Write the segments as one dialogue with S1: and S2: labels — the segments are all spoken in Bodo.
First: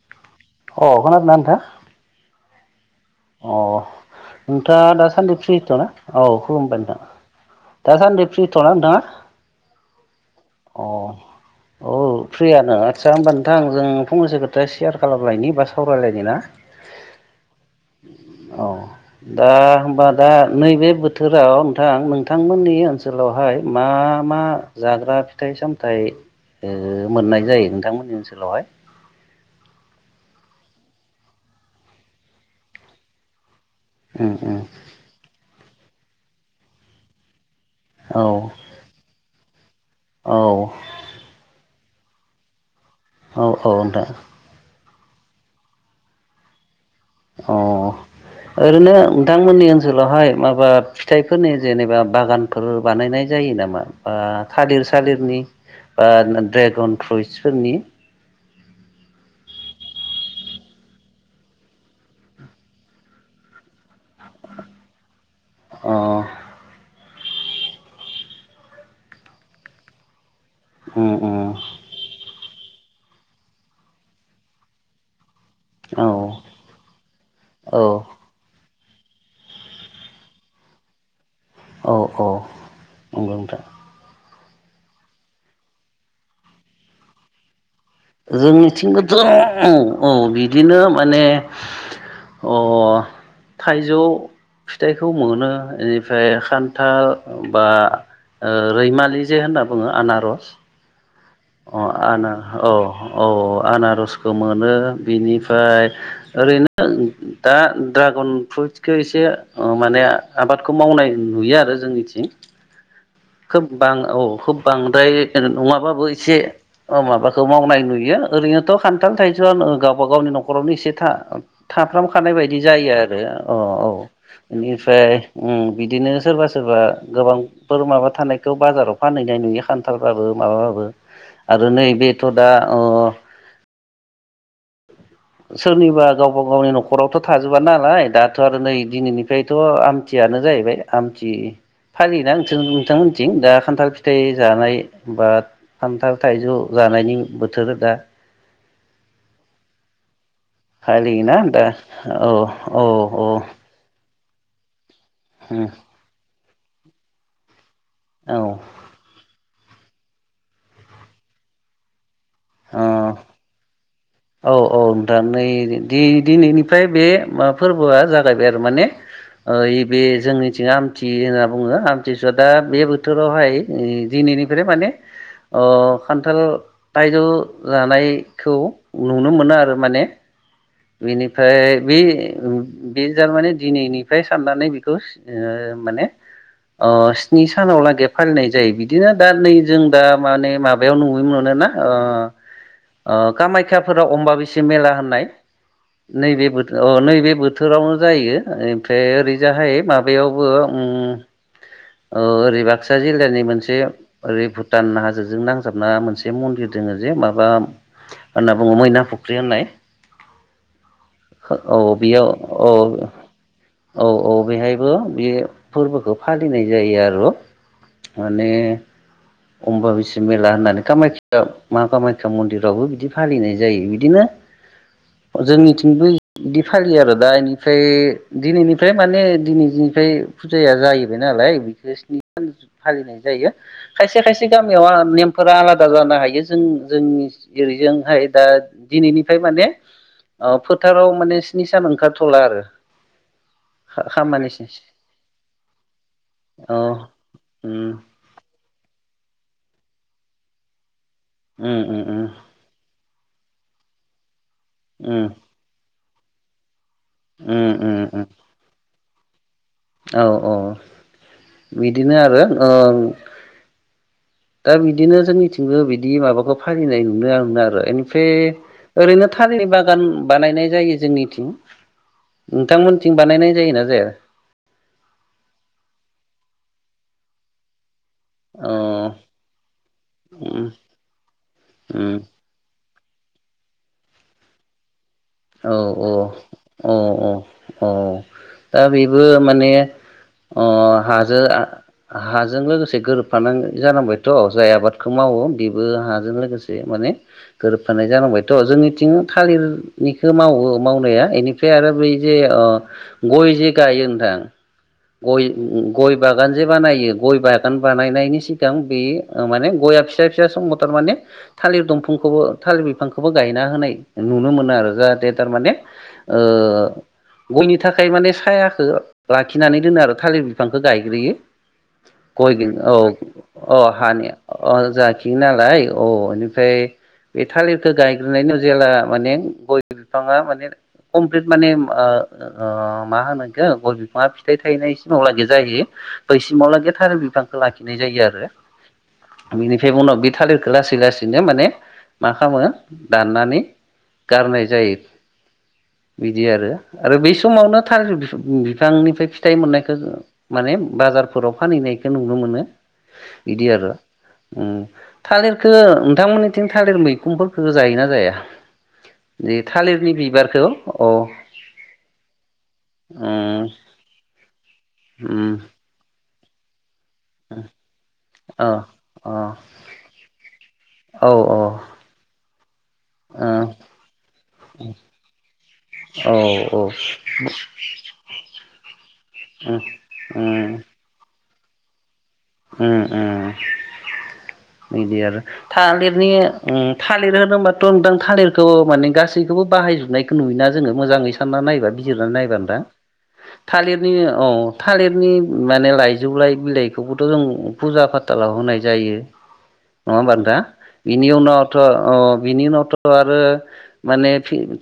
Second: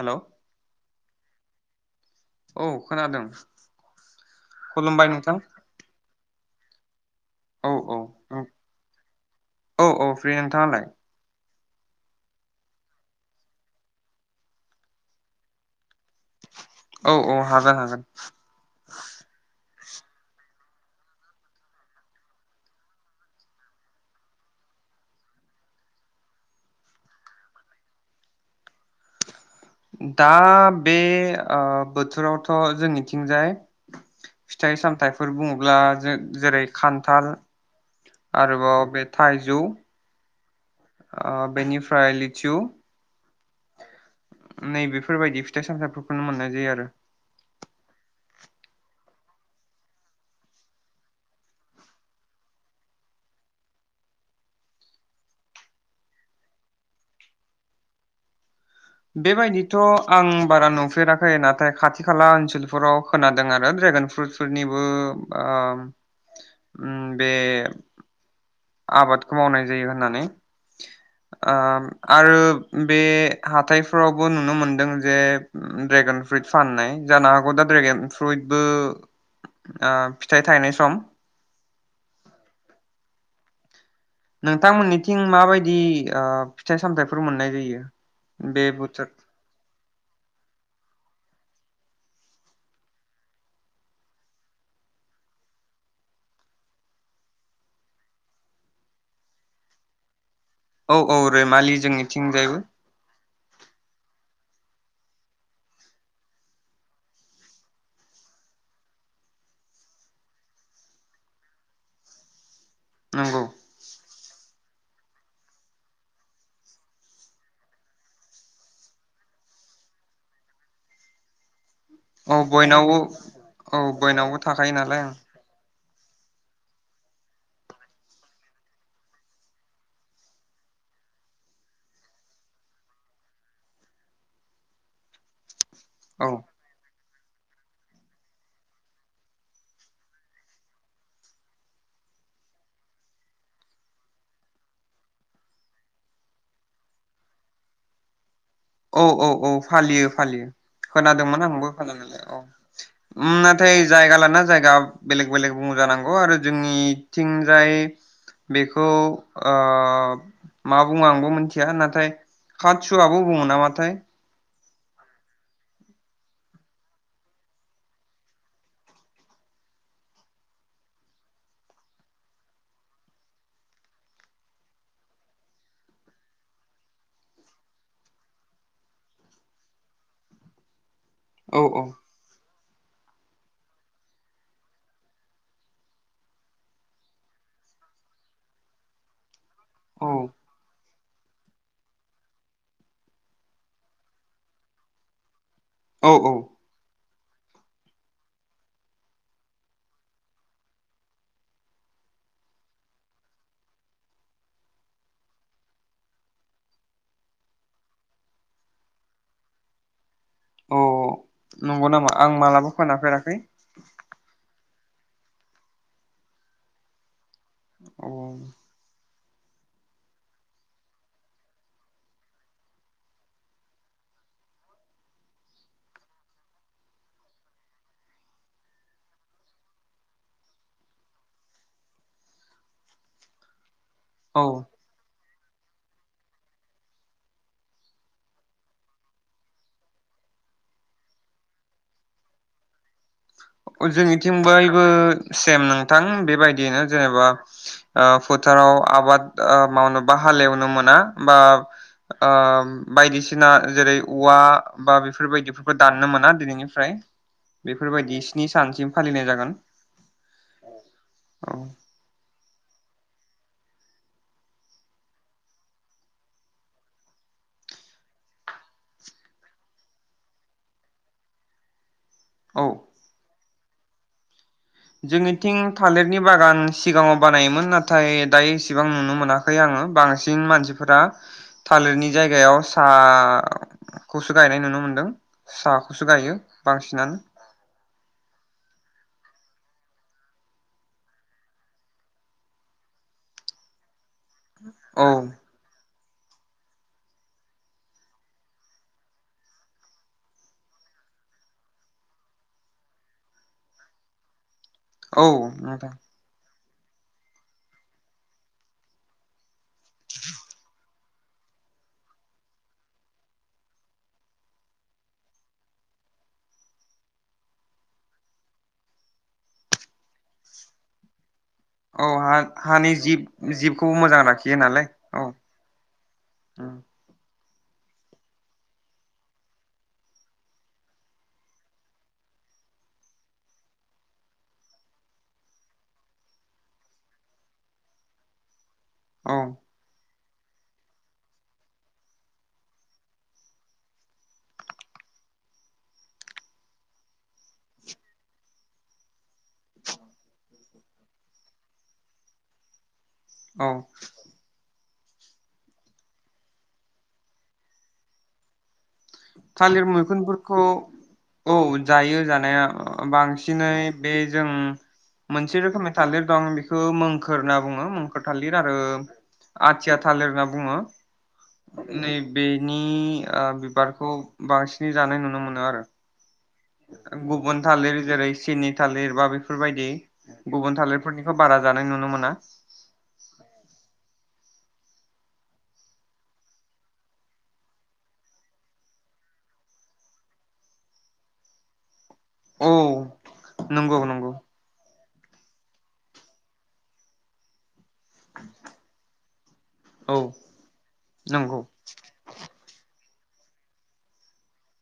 S1: हेलौ
S2: अ खोनादोंना नोंथा?
S1: औ। खोनादों
S2: अ नोंथाङा
S1: खुलुमबाय नोंथां
S2: दासान्दि फ्रिथ'ना औ। खुलुमबाय नोंथां
S1: औ औ
S2: दासान्दि फ्रिथ'ना नोंथाङा
S1: औ औ फ्रि नोंथाङालाय
S2: अ औ फ्रियानो आदसा होमबा नोंथां जों फंनैसो खोथा सेयार खालामलायनि बा सावरायलायनि ना?
S1: औ औ हागोन हागोन
S2: औ दा ओमबा दा नैबे बोथोराव नोंथां नोंथांमोननि ओनसोलावहाय मा मा जाग्रा फिथाइ-सामथाइ ओ मोननाय जायो नोंथांमोननि ओनसोलावहाय?
S1: दा बे ओ बोथोरावथ जोंनिथिंजाय
S2: उम उम
S1: फिथाइ सामथाइफोर बुङो ब्ला जों जेरै खान्थाल
S2: औ
S1: आरोबाव बे थाइजौ
S2: औ
S1: ओ बेनि फ्राय लिसु
S2: औ औ नोंथां
S1: नै बेफोरबायदि फिथाइ सामथाइफोरखौनो मोननाय जायो आरो
S2: अ ओरैनो नोंथांमोननि ओनसोलावहाय माबा फिथाइफोरनि जेनेबा बागानफोर बानायनाय जायो नामा बा थालिर-सालिरनि बा ड्रेगन फ्रुइटसफोरनि?
S1: बेबायदिथ आं बारा नुफेराखै नाथाय खाथि खाला ओनसोलफोराव खोनादों आरो ड्रेगन फ्रुइटफोरनिबो बा
S2: अ
S1: उम बे आबादखौ मावनाय जायो होननानै
S2: उम उम
S1: ओम आरो बे हाथायफोरावबो नुनो मोनदों जे
S2: औ
S1: ड्रेगन फ्रुइट फाननाय जानो हागौ दा
S2: औ
S1: ड्रेगन फ्रुइटबो ओ फिथाइ थायनाय सम
S2: औ औ नंगौ नोंथां
S1: नोंथांमोननिथिं माबायदि ओ फिथाइ-सामथाइफोर मोननाय जायो? बे बोथोर
S2: जोंनिथिंबोथ अह अह औ बिदिनो माने अ थाइजौ फिथाइखौ मोनो इनिफ्राय खान्थाल बा रैमालि जे होनना बुङो आनारस
S1: औ औ रैमालि
S2: अ आना
S1: जोंनिथिंजायबो
S2: औ औ आनारसखौ मो नो बिनिफ्राय ओरैनो दा ड्रागन फ्रुइटखौ एसे माने आबादखौ मावनाय नुयो आरो जोंनिथिं
S1: नंगौ
S2: । खोब बां औ खुब बांद्राय नङाबाबो एसे माबाखौ मावनाय नुयो ओरैनोथ खान्थाल- थाइजौवा गावबा गावनि नखरावनो एसे था- थाफ्राम खानाय
S1: औ
S2: बायदि जायो
S1: बयनावबो
S2: आरो अ औ
S1: बयनावबो थाखायो नालाय
S2: बेनिफ्राय उम बिदिनो सोरबा सोरबा गोबांफोर माबा थानायखौ बाजाराव फानहैनाय नुयो खान्थालबाबो माबाबाबो आरो नैबेथ दा अ सोरनिबा
S1: औ
S2: गावबा गावनि न- खरावथ थाजोबा नालाय दाथ आरो नै दिनैनिफ्रायथ आमथियानो जाहैबाय आमथि फालियोना नोंसोर नोंथांमोनथिं? दा खान्थाल फिथाइ जानाय बा खान्थाल थाइजौ जानायनि बोथोर दा,
S1: औ औ औ फालियो फालियो ।
S2: फालियोना
S1: खोनादोंमोन
S2: दा
S1: आंबो खोनानायालाय औ उम नाथाय जायगा ला- ना जायगा बेलेग बेलेग बुङो जानांगौ आरो जोंनि थिंजाय
S2: औ
S1: बेखौ ओ मा बुङो आंबो मिथिया नाथाय खासु
S2: औ
S1: आबु नामाथाय
S2: औ औ नोंथां नै दिनैनिफ्राय बे मा फोरबोआ जागायबाय आरो माने बे जोंनिथिं आमथि होनना बुङो आमथिसुवा दा बे बोथोरावहाय दिनैनिफ्राय माने खानथाल थायजौ जानायखौ नुनो मोनो आरो माने
S1: औ
S2: बिनिफ्राय
S1: औ
S2: बे बे तारमाने दिनैनिफ्राय साननानै बेखौ माने स्नि ओ सानाव लागै फालिनाय जायो बिदिनो दा नै जों दा
S1: औ
S2: माने माबा बेयाव नुनो मोनोना कामाख्याफोराव अमबा बैसा मेला होननाय
S1: औ औ
S2: नैबे बोथोराव अ नैबे बोथोरावनो जायो ओमफ्राय ओरैजाहाय माबायावबो ओरै बाक्सा जिल्लानि मोनसे ओरै भुटान हाजोजों नांजाबना मोनसे मन्दिर दङ जे माबा होनना बुङो मैना फुख्रि होननाय
S1: औ
S2: औ
S1: नंगौ नामा
S2: बेयाव
S1: आं
S2: औ
S1: मालाबा खोनाफेराखै
S2: औ औ बेहाय फोर बे फोरबोखौ फालिनाय जायो आरो
S1: औ
S2: माने अम्बा बासि मेला होननानै कामाख्या मा कामाख्या मन्दिरावबो बिदि फालिनाय जायो बिदिनो जोंनिथिंबो बिदि फालियो आरो दा इनिफ्राय दिनैनिफ्राय माने दिनैनिफ्राय फुजाया जाहैबाय नालाय बेखौ स्नि सान फालिनाय जायो खायसे खायसे
S1: औ
S2: गामियाव आरो नेम फोरा आलादा जानो हायो जों जोंनि ओरैजोंहाय दा दिनैनिफ्राय माने फोथाराव माने स्नि सान ओंखारथ'ला आरो
S1: जोंनिथिं
S2: खामानि
S1: हायबो सेम नोंथां
S2: औ
S1: बेबायदियैनो जेनेबा
S2: उम
S1: ओ फोथाराव आबाद मावनोबा हालेवनो मोना बा
S2: उम उम उम
S1: ओ बायदिसि- सिना जेरै औवा, बा
S2: उम
S1: बेफोरबायदिफोरखौ दाननो मोना। दिनैनिफ्राय
S2: उम उम
S1: बेफोरबायदि
S2: उम
S1: स्नि सानसिम फालिनाय जागोन।
S2: औ औ
S1: औ
S2: बिदिनो आरो ओ दा बिदिनो जोंनिथिंबो बिदि माबाखौ फालिनाय नुनो आं आरो इनिफ्राय ओरैनो थालिर बागान बानायनाय जायो जोंनिथिं।
S1: औ
S2: नोंथांमोननिथिं बानायनाय जायो ना जाया?
S1: जोंनिथिं थालिरनि बागान सिगाङाव बानायोमोन ना थाय दायो इसेबां
S2: अ
S1: नुनो मोनाखै आङो बांसिन
S2: उम
S1: मानसिफोरा थालिरनि
S2: उम
S1: जायगायाव साहा औ खौसो गायनाय नुनो मोनदों।
S2: औ
S1: साखौसो
S2: औ
S1: गायो
S2: औ
S1: बांसिनानो
S2: औ औ दा बे बेयो माने हाजो हाजों लोगोसे गोरोबफानाय जानांगौ। थ' जाय
S1: औ
S2: आबादखौ मावो बेबो हा जों लोगोसे माने गोरोबफानाय जानांबायथ' जोंनिथिं थालिर निखौ मावो मावनाया इनिफ्राय आरो बै जे गय जे गायो होनथां।
S1: औ
S2: गय
S1: नोंथां
S2: गय बागान जे बानायो गय बागान बानायनायनि सिगां बेयो माने गया फिसा फिसा समाव थारमाने थालिर दंफांखौबो थालिर बिफांखौबो गायना होनाय नुनो मोनो आरो। जाहाथे थारमाने ओ गयनि थाखाय माने सायखौ लाखिनानै दोनो आरो थालिर बिफांखौ गायग्रोयो।
S1: औ हा
S2: गयदों
S1: हानि
S2: औ
S1: जिब
S2: औ
S1: जिबखौ मोजां
S2: हानि
S1: लाखियो नालाय औ
S2: जाखियो नालाय औ इनिफ्राय बे थालिरखौ गायग्रोनायनि जेला माने गय गय बिफाङा माने कमप्लिट माने मा होनो बिखो गय बिफाङा फिथाइ थायनाय सिमाव लागै जायो बैसिमाव लागि थालिर बिफांखौ लाखिनाय जायो आरो।
S1: औ
S2: बिनिफ्राय उनाव बि थालिरखौ लासै लासैनो माने मा खालामो दाननानै गारनाय जायो। बिदि आरो आरो बै समावनो थालिर बिफांनिफ्राय फिथाइ मोननायखौ माने बाजारफोराव फानहैनायखौ नुनो मोनो। बिदि
S1: औ
S2: आरो उम थालिरखौ नोंथांमोननिथिं थालिर मैखुनफोरखौ जायोना जाया? जि
S1: थालिर
S2: थालिरनि
S1: मैखुनफोरखौ
S2: बिबारखौ अ
S1: औ जायो जानाया
S2: उम
S1: बांसिनै बै जों
S2: उम
S1: मोनसे रोखोमै थालिर दं बेखौ खोर होनना बुङो मखोर थालिर
S2: अ
S1: आरो
S2: अ
S1: आथिया थालिर होनना बुङो।
S2: औ औ ओ
S1: नै बेनि बिबार बु बांसिनै जानाय नुनो मोनो आरो
S2: औ औ
S1: गुबुन थालिर जेरै सिनि थालिर बा
S2: उम
S1: बेफोरबायदि
S2: उम
S1: गुबुन थालिरफोरनिखौ बारा जानाय नुनो मोना
S2: उम उम‌ बिदि आरो थालिरनि उम थालिर होनोबोबाथ' नोंथां थालिरखौ माने गासैखौबो बाहायजोबनायखौ नुयोना जोङो। मोजाङै सानना नायबा जिरना नायबा
S1: औ
S2: नोंथा
S1: नंगौ
S2: थालिरनि
S1: नंगौ
S2: अ थालिर माने लाइजौलाय बिलाइखौबो थ' जों फुजा फाथालाव होनाय जायो। नङा
S1: औ
S2: हीबा नोंथां बिनि
S1: नंगौ
S2: उनावथ' आं बिनि उनावथ' आरो माने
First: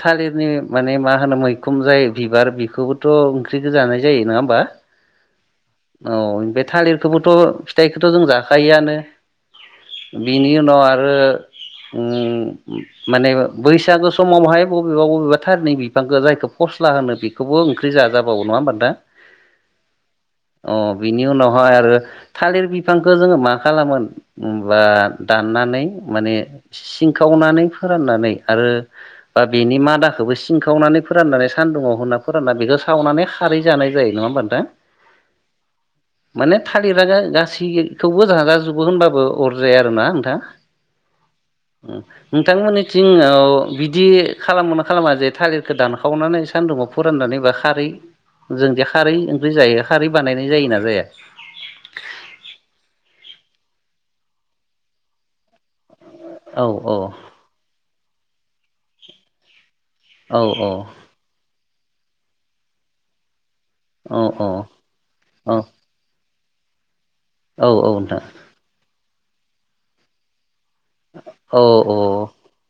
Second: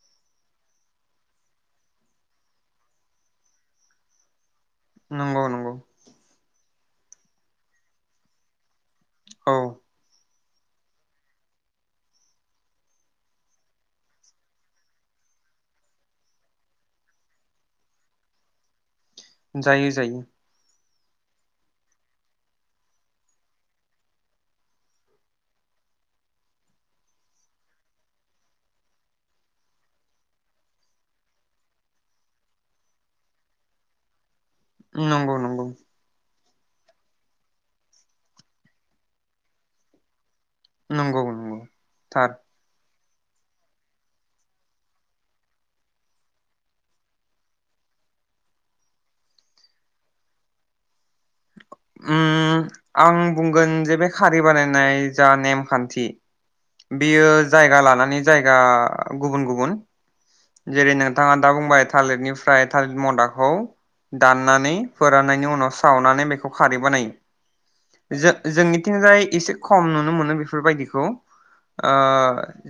S2: थालिरनि माने मा होनो मैखुन जाय बिबार बेखौबोथ' ओंख्रिखौ जानाय जायो नङा होमबा?
S1: नंगौ नंगौ
S2: औ बे थालिर खौबोथ' फिथाइखौथ' जों जाखायोआनो
S1: औ
S2: बिनि उनाव आरो माने बैसागो समावहाय बबेबा-बबेबा थालिरनि बिफांखौ जायखौ फस्ला होनो बेखौबो ओंख्रि जाजाबावो नङा होमबा नोंथां
S1: जायो जायो
S2: अ बिनि उनाव [unintelligible] थालिर बिफांखौ जोङो मा खालामो होनबा दाननानै माने सिंखावनानै फोराननानै आरो बा बेनि मादाखौबो सिंखावनानै फोराननानै सानदुुंआव होनना फोरानना बेखौ सावनानै खारै जानाय जायो। नङा होमबा नोंथां?
S1: नंगौ नंगौ।
S2: माने थालिरा गा-गासैखौबो जाजाजोबो होनबाबो अर जाया आरोना नोंथां?
S1: नंगौ नंगौ
S2: उम
S1: थार
S2: नोंथांमोननि थिं अ बिदि खालामो खालामा जे थालिरखौ दानखावनानै सान्दुङाव फोराननानै बा खारै जोंदि खारै ओंख्रि जायो खारै बानायनाय जायोना जाया?
S1: उम आं बुंगोन जे बे खारि बानायनाय जा नेमखान्थि
S2: औ औ
S1: बेयो जायगा लानानै जायगा गुबुन गुबुन।
S2: औ औ
S1: जेरै नोंथाङा दा बुंबाय थालिरनिफ्राय थालिर मदाखौ
S2: औ औ
S1: दाननानै
S2: औ
S1: फोराननायनि उनाव सावनानै बे खौ खारै बानायो।
S2: औ नोंथां
S1: जों-जोंनिथिंजाय एसे खम नुनो मोनो बे फोरबायदिखौ
S2: औ औ
S1: ओ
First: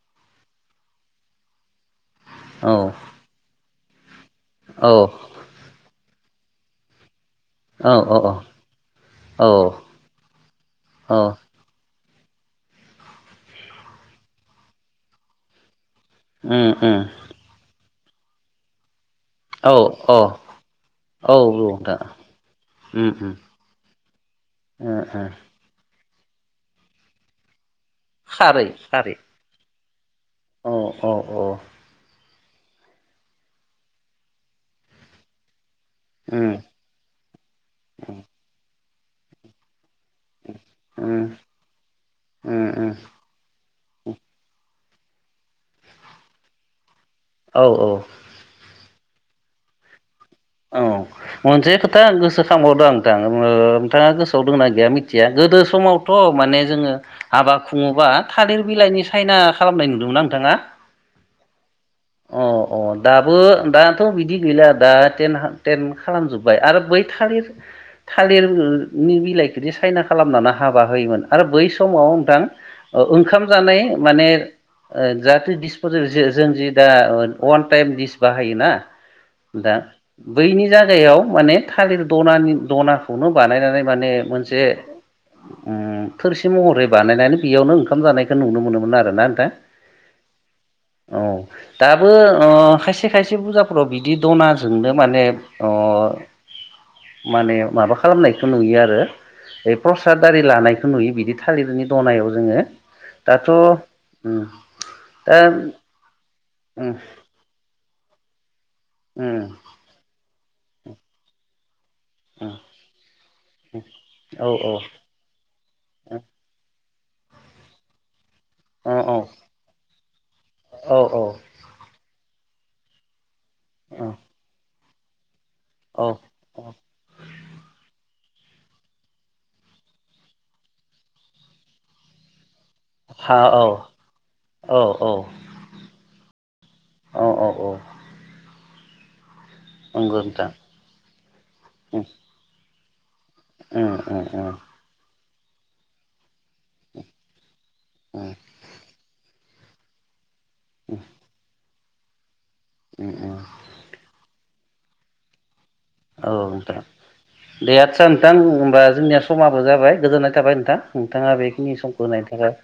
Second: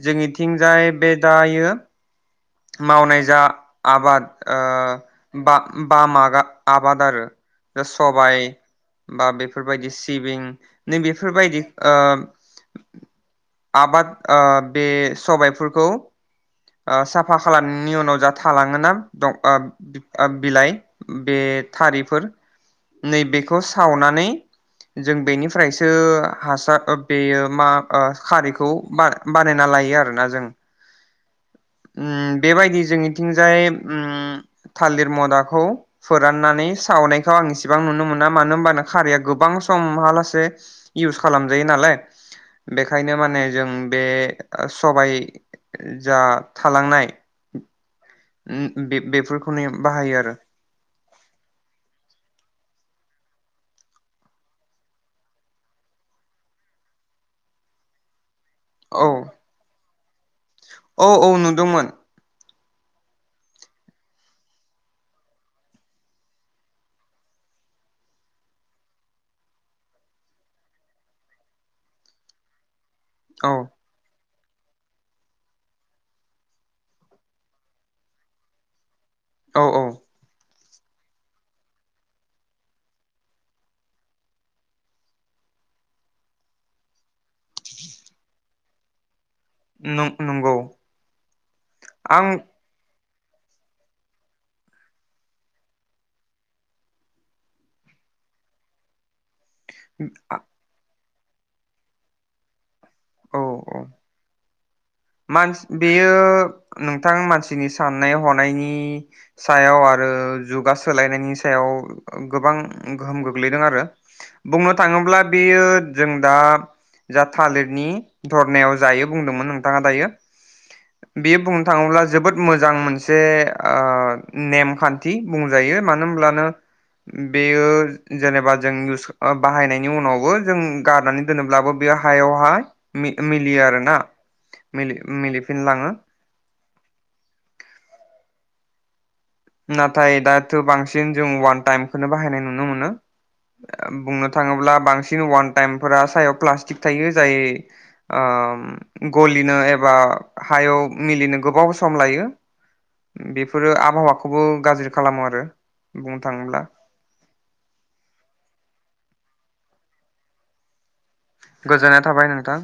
S1: जोंनि थिंजाय बे दायो
S2: औ
S1: मावनाय जा आबाद ओ बा बा मागा आबाद आरो दा
S2: औ
S1: सबाय बा
S2: औ
S1: बेफोरबायदि सिबिं नों
S2: औ
S1: बेफोरबायदि ओम आबाद ओ बे सबायफोरखौ
S2: उम उम
S1: नि उनाव जा थालाङोना दं ओ
S2: औ
S1: बि ओ
S2: औ
S1: बिलाइ
S2: औ
S1: बे
S2: नोंथां
S1: थारिफोर
S2: उम उम
S1: नैबेखौ सावना नै
S2: ओ
S1: जों
S2: ओ
S1: बेनिफ्रायसो हासार ओ बेयो मा ओ
S2: खारै
S1: खारैखौ बा
S2: खारै
S1: बानायना लायो आरो [unintelligible]
S2: औ औ औ
S1: ओम बेबायदि जोंनिथिंजाय ओम थालिर मदाखौ
S2: उम
S1: फोराननानै सावनायखौ आं इसेबां नुनो मोना मानो होनबा खारैया गोबां सम हा लासे
S2: उम
S1: इउस खालामजायो नालाय
S2: उम
S1: बेखायनो माने जों बे सबाय जा थालांनाय
S2: औ औ
S1: उम उम बे बेफोरखौनो बाहायो आरो
S2: औ मोनसे खोथा गोसोखांबावदों नोंथां ओ नोंथाङा गोसोआव दंना गैया मिथिया गोदो समावथ माने जोङो हाबा खुङोबा थालिर बिलाइनि
S1: औ
S2: सायना खालामनाय नुदोंमोन ना नोंथाङा
S1: औ औ नुदोंमोन
S2: अ अ दाबो दाथ बिदि गैला दा टेन हा टेन खालामजोब्बाय आरो बै थालिर थालिरनि बिलाइखोदि सायना खालामनानै हाबा होयोमोन आरो बै समाव नोंथां ओंखाम
S1: औ
S2: जानाय माने ओ जाहाथे दिस फोर जो जो जोंजे दा अवान टाइम दिस बाहायो ना
S1: औ
S2: दा
S1: औ
S2: बैनि जायगायाव माने थालिर दनानि दनाखौनो बानायनानै माने मोनसे थोरसि महरै बानायनानै बेयावनो ओंखाम जानायखौ नुनो मोनोमोन आरो ना नोंथां
S1: नं नंगौ
S2: औ दाबो
S1: आं
S2: अ खायसे खायसे पुजाफोराव बिदि दना जोंल माने ओ माने माबा खालामनायखो नुयो आरो प्रसाद आरि लानायखौ नुयो बिदि बे थालिरनि दनायाव जोङो दाथ उम दा
S1: मानस बेयो
S2: उम
S1: नोंथां मानसिनि साननाय हनाय नायनि
S2: उम
S1: सायाव आरो जुगा सोलायनायनि सायाव
S2: उम
S1: गोबां गोहोम गो ग्लैदों आरो।
S2: औ
S1: बुंनो
S2: औ
S1: थाङोब्ला बेयो जों
S2: अ
S1: दा जा थालेदनि धरनायाव
S2: औ
S1: जायो बुंदोंमोन नों दायो।
S2: औ
S1: बे बुंनो थाङोब्ला थोबोद मोजां मोनसे
S2: औ
S1: ओ नेमखान थि बुंजायो। मानो
S2: औ
S1: होनब्लानो
S2: औ
S1: बेयो जेनेबा जों इउस बाहायनायनि उनावबो जों गारनानै दोनोब्लाबो बे हायावहा
S2: हा
S1: मि-मिलियो
S2: औ
S1: आरोना।
S2: औ औ
S1: मिलि-मिलिफिनलाङो।
S2: औ औ औ।
S1: नाथाय
S2: नंगौ नोंथां
S1: दाथ' बांसिन जों अवान
S2: उम
S1: टाइमखोनो बाहायनाय नुनो मोनो।
S2: उम उम
S1: बुंनो थाङोब्ला बांसि न अवान टाइमफोरा सायाव प्लास्टिक थायो जाय
S2: उम
S1: ओम गलि नो एबा हायाव मिलिनो गोबाव सम लायो।
S2: उम उम
S1: बेफोरो आबहावा खौ गाज्रि खालामो आरो। बुंनो
S2: औ
S1: थाङोब्ला
S2: नोंथां। दे आटचा नोंथां होमबा जोंनिया समाबो जाबाय गोजोननाय थाबाय नोंथां। नोंथाङा बेखिनि
S1: गोजोननाय
S2: समखौ
S1: थाबाय
S2: होनायनि थाखाय।
S1: नोंथां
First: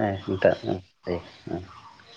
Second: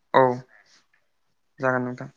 S2: दे
S1: औ
S2: नोंथां उम दे।
S1: जागोन नोंथां